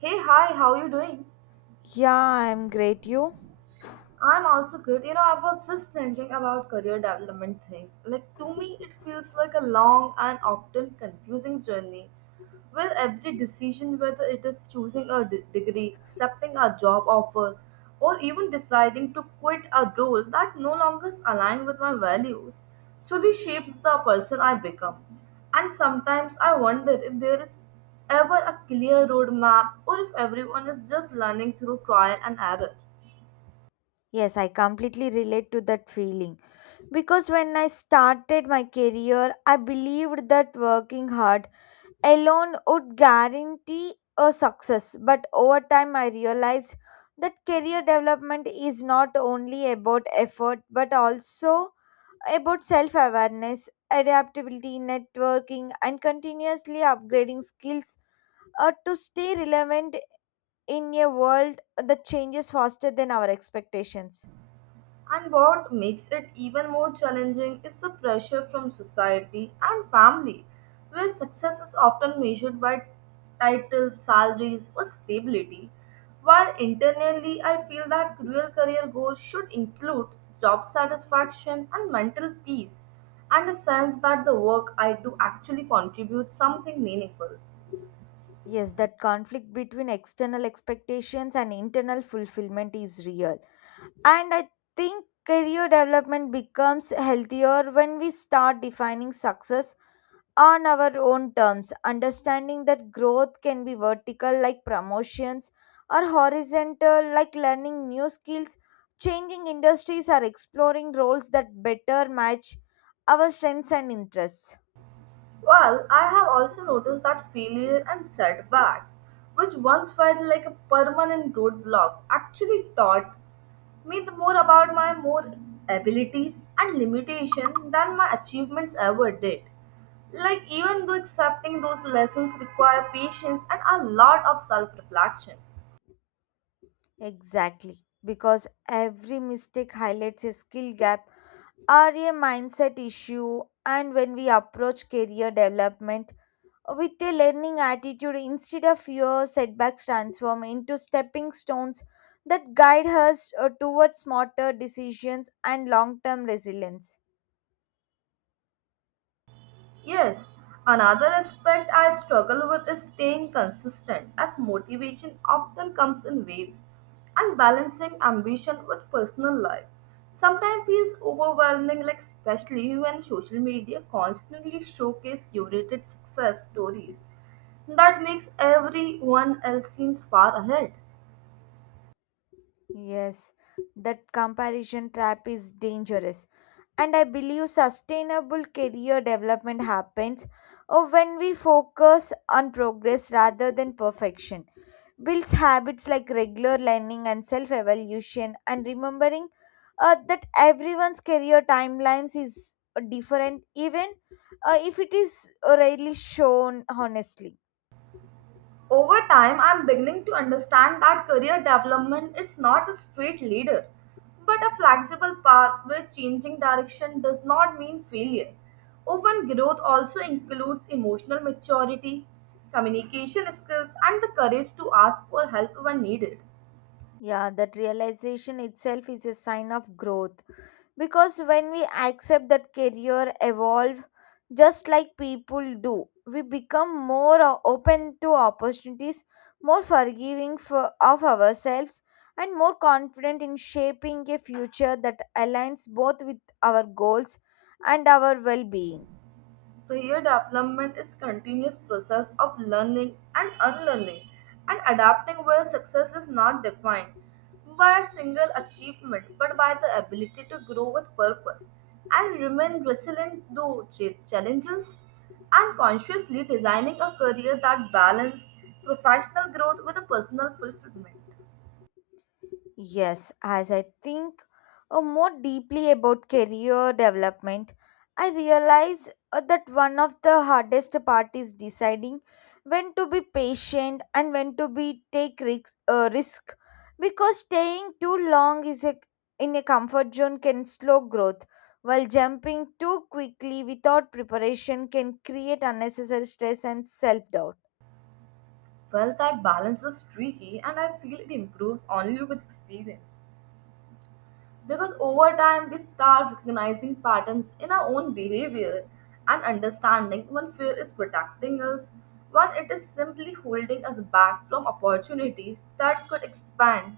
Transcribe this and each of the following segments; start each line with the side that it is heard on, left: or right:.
right: Hey, hi, how you doing?
left: Yeah, I'm great. You?
right: I'm also good. You know, I was just thinking about career development thing. Like to me, it feels like a long and often confusing journey where every decision, whether it is choosing a degree, accepting a job offer, or even deciding to quit a role that no longer aligns with my values, slowly shapes the person I become. And sometimes I wonder if there is ever a clear roadmap or if everyone is just learning through trial and error.
left: Yes, I completely relate to that feeling. Because when I started my career, I believed that working hard alone would guarantee a success. But over time, I realized that career development is not only about effort but also about self awareness, adaptability, networking, and continuously upgrading skills to stay relevant in a world that changes faster than our expectations.
right: And what makes it even more challenging is the pressure from society and family, where success is often measured by titles, salaries, or stability. While internally, I feel that real career goals should include job satisfaction and mental peace, and a sense that the work I do actually contributes something meaningful.
left: Yes, that conflict between external expectations and internal fulfillment is real. And I think career development becomes healthier when we start defining success on our own terms, understanding that growth can be vertical, like promotions, or horizontal, like learning new skills, changing industries, or exploring roles that better match our strengths and interests.
right: Well, I have also noticed that failure and setbacks, which once felt like a permanent roadblock, actually taught me the more about my more abilities and limitation than my achievements ever did. Like even though accepting those lessons require patience and a lot of self-reflection.
left: Exactly, because every mistake highlights a skill gap or a mindset issue, and when we approach career development with a learning attitude instead of fear, setbacks transform into stepping stones that guide us towards smarter decisions and long term resilience.
right: Yes, another aspect I struggle with is staying consistent, as motivation often comes in waves, and balancing ambition with personal life sometimes feels overwhelming, like especially when social media constantly showcase curated success stories that makes everyone else seems far ahead.
left: Yes, that comparison trap is dangerous. And I believe sustainable career development happens when we focus on progress rather than perfection. Builds habits like regular learning and self evaluation, and remembering that everyone's career timelines is different, even if it is rarely shown honestly.
right: Over time, I'm beginning to understand that career development is not a straight leader, but a flexible path where changing direction does not mean failure. Often, growth also includes emotional maturity, communication skills, and the courage to ask for help when needed.
left: Yeah, that realization itself is a sign of growth because when we accept that career evolve just like people do we become more open to opportunities more forgiving of ourselves and more confident in shaping a future that aligns both with our goals and our well-being.
right: Career development is continuous process of learning and unlearning and adapting where success is not defined by a single achievement but by the ability to grow with purpose and remain resilient to challenges and consciously designing a career that balances professional growth with a personal fulfillment.
left: Yes, as I think more deeply about career development, I realize that one of the hardest part is deciding when to be patient and when to be take risk because staying too long, in a comfort zone can slow growth while jumping too quickly without preparation can create unnecessary stress and self doubt.
right: Well, that balance is tricky and I feel it improves only with experience. Because over time, we start recognizing patterns in our own behavior and understanding when fear is protecting us, when it is simply holding us back from opportunities that could expand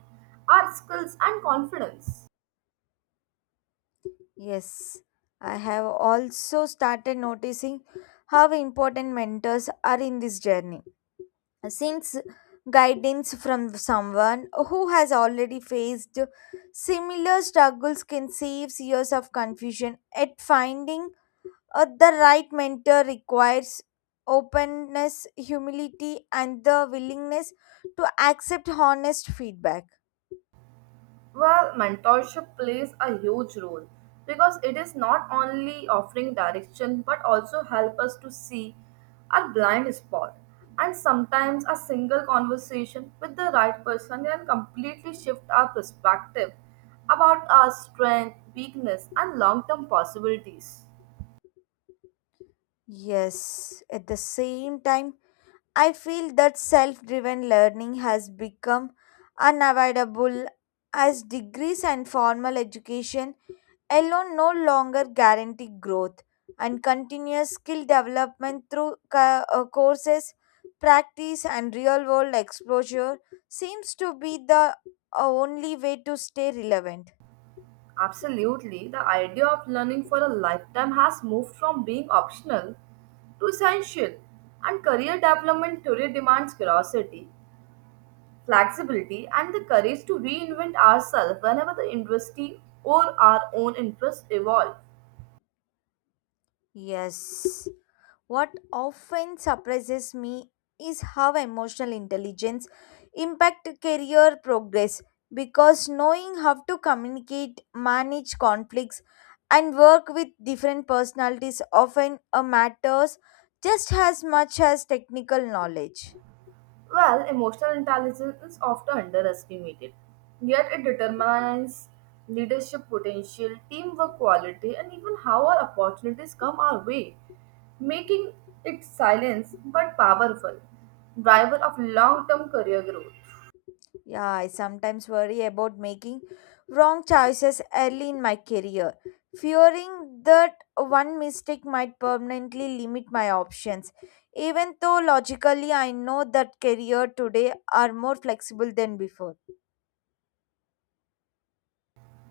right: our skills and confidence.
left: Yes, I have also started noticing how important mentors are in this journey. Since guidance from someone who has already faced similar struggles can save years of confusion, at finding the right mentor requires openness, humility, and the willingness to accept honest feedback.
right: Well, mentorship plays a huge role because it is not only offering direction but also help us to see our blind spot. And sometimes a single conversation with the right person can completely shift our perspective about our strength, weakness, and long-term possibilities.
left: Yes, at the same time, I feel that self driven learning has become unavoidable as degrees and formal education alone no longer guarantee growth, and continuous skill development through courses, practice, and real world exposure seems to be the only way to stay relevant.
right: Absolutely, the idea of learning for a lifetime has moved from being optional to essential, and career development today demands curiosity, flexibility, and the courage to reinvent ourselves whenever the industry or our own interests evolve.
left: Yes. What often surprises me is how emotional intelligence impact career progress because knowing how to communicate, manage conflicts and work with different personalities often matters just as much as technical knowledge.
right: Well, emotional intelligence is often underestimated, yet it determines leadership potential, teamwork quality, and even how our opportunities come our way, making it silence but powerful driver of long-term career growth.
left: Yeah, I sometimes worry about making wrong choices early in my career, fearing that one mistake might permanently limit my options. Even though logically I know that career today are more flexible than before.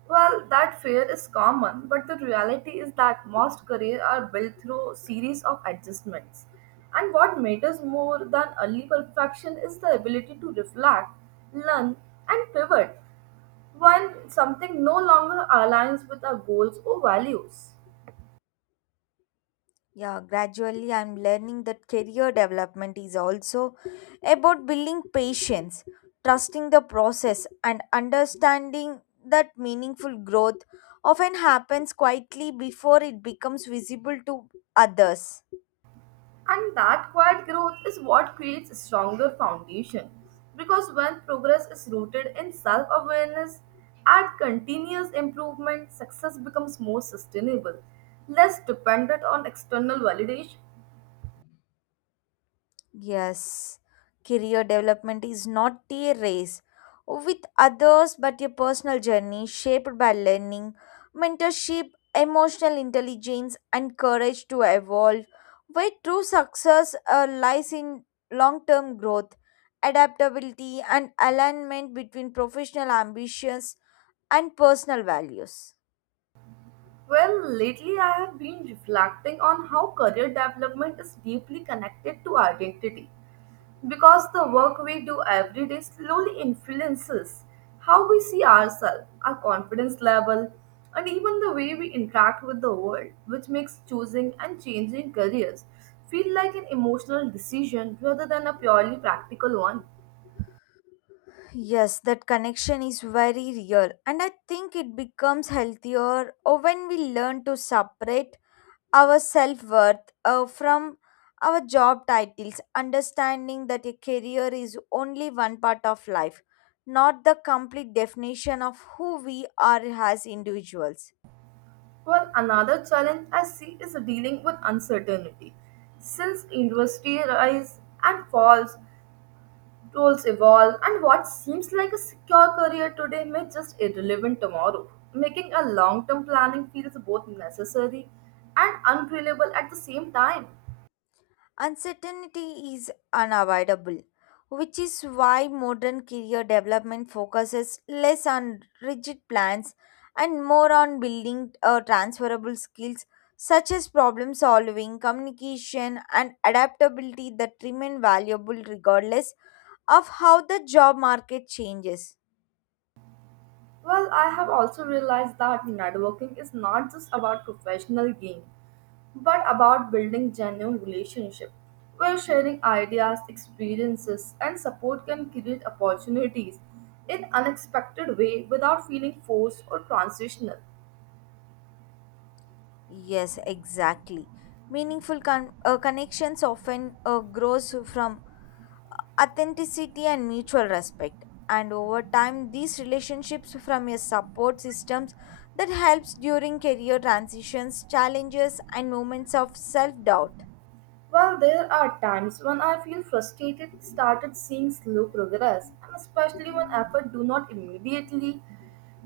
right: Well, that fear is common, but the reality is that most careers are built through series of adjustments. And what matters more than early perfection is the ability to reflect, learn, and pivot when something no longer aligns with our goals or values.
left: Yeah, gradually I'm learning that career development is also about building patience, trusting the process, and understanding that meaningful growth often happens quietly before it becomes visible to others.
right: And that quiet growth is what creates a stronger foundation. Because when progress is rooted in self awareness and continuous improvement, success becomes more sustainable, less dependent on external validation.
left: Yes, career development is not a race with others but a personal journey shaped by learning, mentorship, emotional intelligence, and courage to evolve. Where true success lies in long term growth, adaptability, and alignment between professional ambitions and personal values.
right: Well, lately I have been reflecting on how career development is deeply connected to identity. Because the work we do every day slowly influences how we see ourselves, our confidence level, and even the way we interact with the world, which makes choosing and changing careers feel like an emotional decision rather than a purely practical one.
left: Yes, that connection is very real, and I think it becomes healthier or when we learn to separate our self worth from our job titles, understanding that a career is only one part of life, not the complete definition of who we are as individuals.
right: Well, another challenge I see is dealing with uncertainty. Since industry rise and falls, roles evolve, and what seems like a secure career today may just irrelevant tomorrow, making a long-term planning feels both necessary and unreliable at the same time.
left: Uncertainty is unavoidable, which is why modern career development focuses less on rigid plans and more on building transferable skills such as problem solving, communication, and adaptability that remain valuable regardless of how the job market changes.
right: Well, I have also realized that networking is not just about professional gain, but about building genuine relationships where sharing ideas, experiences, and support can create opportunities in unexpected way without feeling forced or transitional.
left: Yes, exactly. Meaningful connections often grows from authenticity and mutual respect and over time these relationships from a support systems that helps during career transitions challenges and moments of self doubt.
right: Well, there are times when I feel frustrated started seeing slow progress, and especially when effort do not immediately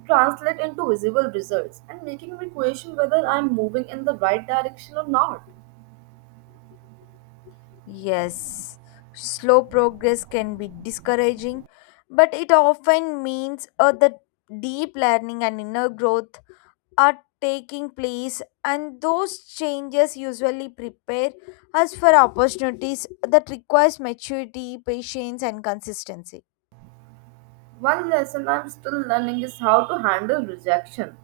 right: translate into visible results and making me question whether I'm moving in the right direction or not.
left: Yes, slow progress can be discouraging but it often means that deep learning and inner growth are taking place and those changes usually prepare us for opportunities that requires maturity patience and consistency.
right: One lesson I'm still learning is how to handle rejection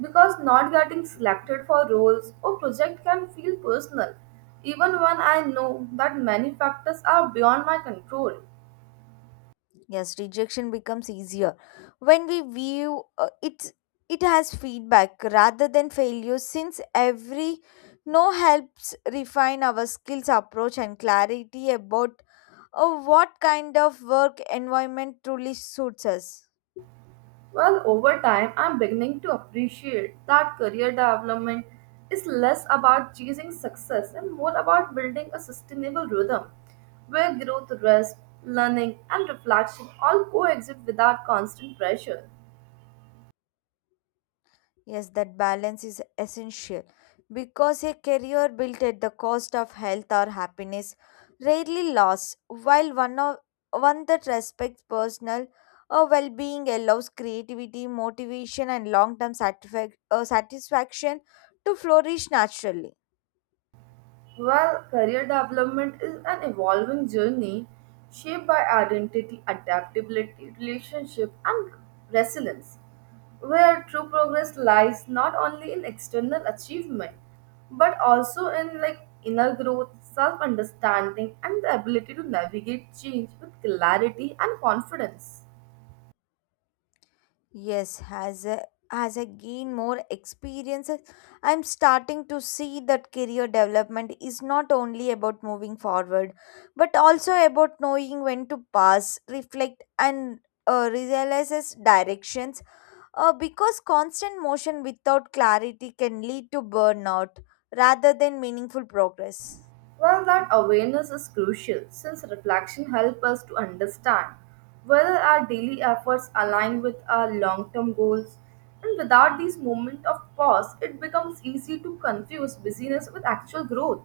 right: because not getting selected for roles or project can feel personal even when I know that many factors are beyond my control.
left: Yes, rejection becomes easier when we view it has feedback rather than failure since every no helps refine our skills approach and clarity about what kind of work environment truly suits us.
right: Well, over time, I'm beginning to appreciate that career development is less about chasing success and more about building a sustainable rhythm where growth, rest, learning, and reflection all coexist without constant pressure.
left: Yes, that balance is essential because a career built at the cost of health or happiness rarely lasts, while one that respects personal or well being allows creativity, motivation, and long term satisfaction to flourish naturally.
right: Well, career development is an evolving journey shaped by identity, adaptability, relationship, and resilience, where true progress lies not only in external achievement but also in like inner growth, self-understanding, and the ability to navigate change with clarity and confidence.
left: Yes, as I gain more experiences, I'm starting to see that career development is not only about moving forward, but also about knowing when to pause, reflect, and realizes directions. Because constant motion without clarity can lead to burnout rather than meaningful progress.
right: Well, that awareness is crucial since reflection helps us to understand whether our daily efforts align with our long term goals. And without these moments of pause, it becomes easy to confuse busyness with actual growth.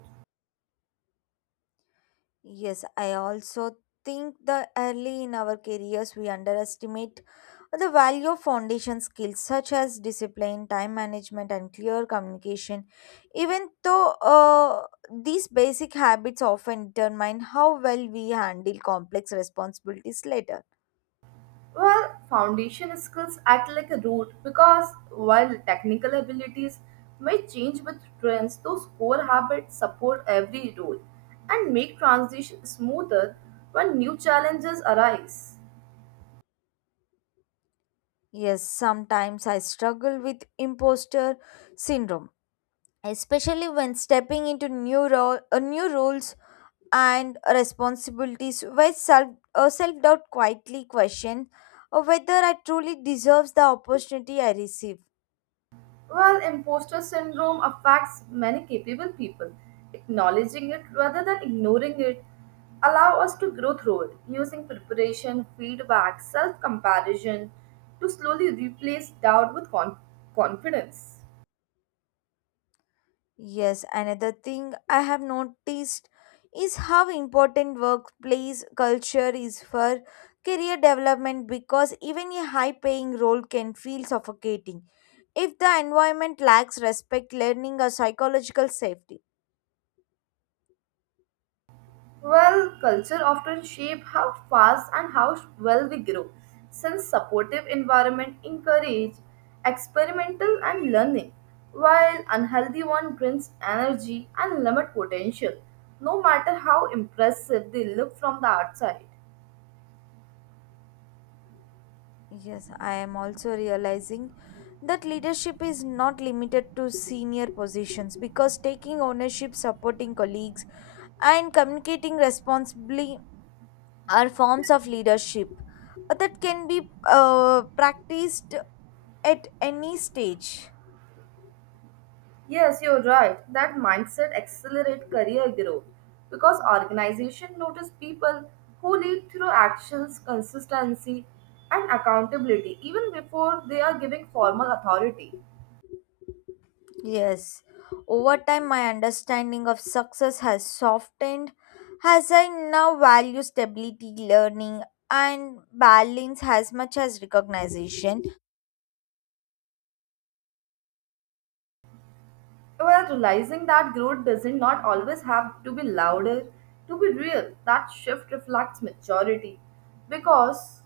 left: Yes, I also think that early in our careers we underestimate the value of foundation skills such as discipline, time management, and clear communication. Even though these basic habits often determine how well we handle complex responsibilities later.
right: Well, foundation skills act like a root because while technical abilities may change with trends, those core habits support every role and make transition smoother when new challenges arise.
left: Yes, sometimes I struggle with imposter syndrome, especially when stepping into new roles and responsibilities where self doubt quietly question whether I truly deserves the opportunity I receive.
right: Well, imposter syndrome affects many capable people. Acknowledging it rather than ignoring it allow us to grow through it using preparation, feedback, self-comparison to slowly replace doubt with confidence.
left: Yes, another thing I have noticed is how important workplace culture is for career development because even a high paying role can feel suffocating if the environment lacks respect, learning, or psychological safety.
right: Well, culture often shape how fast and how well we grow, since supportive environment encourage experimental and learning, while unhealthy one drains energy and limit potential, no matter how impressive they look from the outside.
left: Yes, I am also realizing that leadership is not limited to senior positions because taking ownership, supporting colleagues, and communicating responsibly are forms of leadership that can be practiced at any stage.
right: Yes, you're right. That mindset accelerate career growth because organization notice people who lead through actions, consistency, and accountability even before they are giving formal authority.
left: Yes, over time, my understanding of success has softened as I now value stability, learning, and balance as much as recognition.
right: While realizing that growth doesn't not always have to be louder to be real, that shift reflects maturity because